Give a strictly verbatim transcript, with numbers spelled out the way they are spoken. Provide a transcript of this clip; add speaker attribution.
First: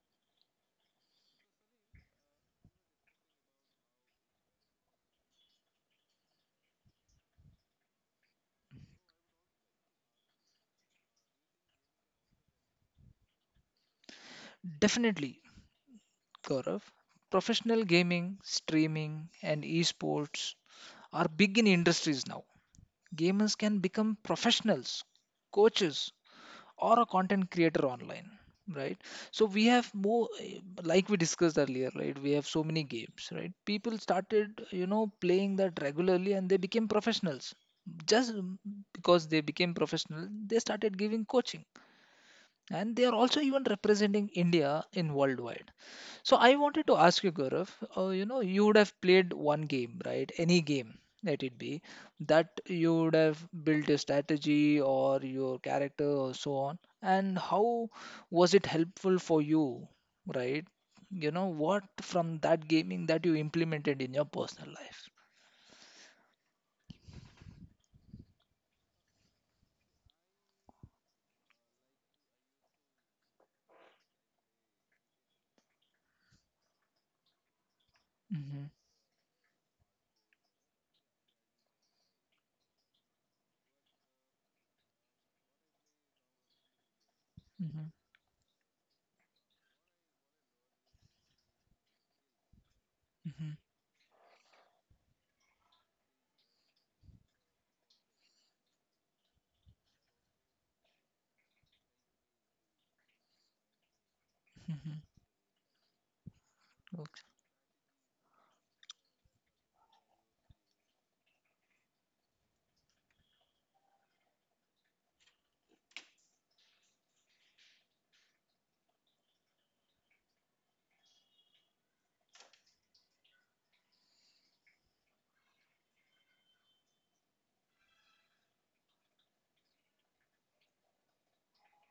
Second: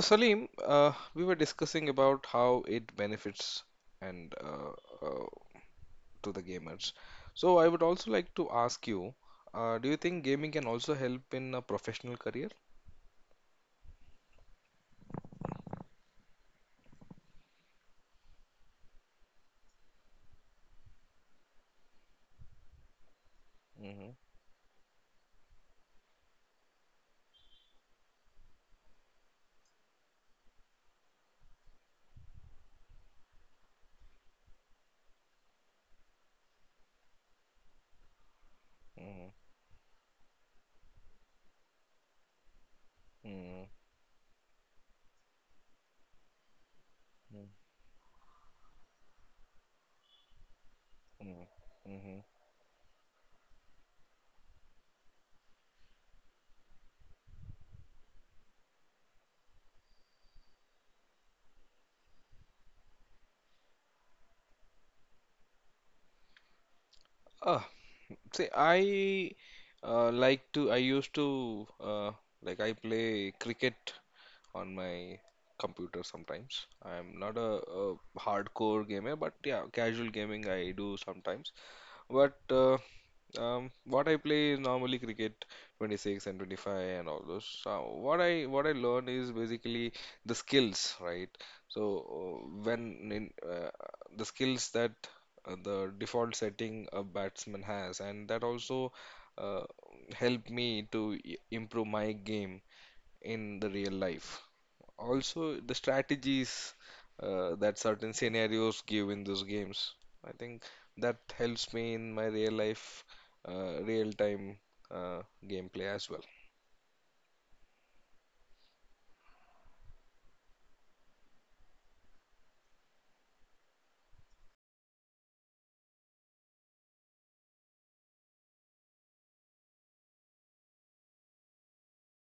Speaker 1: Salim, uh, we were discussing about how it benefits and uh, uh, to the gamers. So, I would also like to ask you, uh, do you think gaming can also help in a professional career?
Speaker 2: Definitely, Gaurav. Professional gaming, streaming, and esports are big in industries now. Gamers can
Speaker 1: Mm-hmm,
Speaker 2: become professionals, coaches, or a content creator online, right? So we have more, like we discussed earlier, right? We have so many games, right? People started, you know, playing that regularly and they became professionals. Just
Speaker 1: mm-hmm,
Speaker 2: because they became professional, they started giving coaching, and they are also even representing India in worldwide. So I
Speaker 1: mm-hmm,
Speaker 2: wanted to ask you, Gaurav, uh, you know, you would have played one game, right? Any game,
Speaker 1: mm-hmm,
Speaker 2: let it
Speaker 1: mm-hmm.
Speaker 2: be, that you would have built a strategy or your character or so on. And how was it helpful for you, right? You know, what from that gaming that you implemented in your personal life?
Speaker 1: Uh, see, I uh, like to. I used to uh, like I play cricket on my computer sometimes. I'm not a, a hardcore
Speaker 2: Mm-hmm,
Speaker 1: gamer, but yeah, casual gaming I do sometimes. But uh, um, What I play is normally cricket twenty-six and twenty-five and all those. So what
Speaker 2: mm-hmm,
Speaker 1: I what I learn is basically the skills, right? So uh, when in uh,
Speaker 2: mm-hmm,
Speaker 1: The skills that uh, the default setting a batsman has, and that also uh, help me to i- improve my game in the real life.
Speaker 2: mm-hmm.
Speaker 1: Also, the strategies uh, that certain scenarios give in those games, I think that helps me in my real life, uh, real time uh, gameplay as well.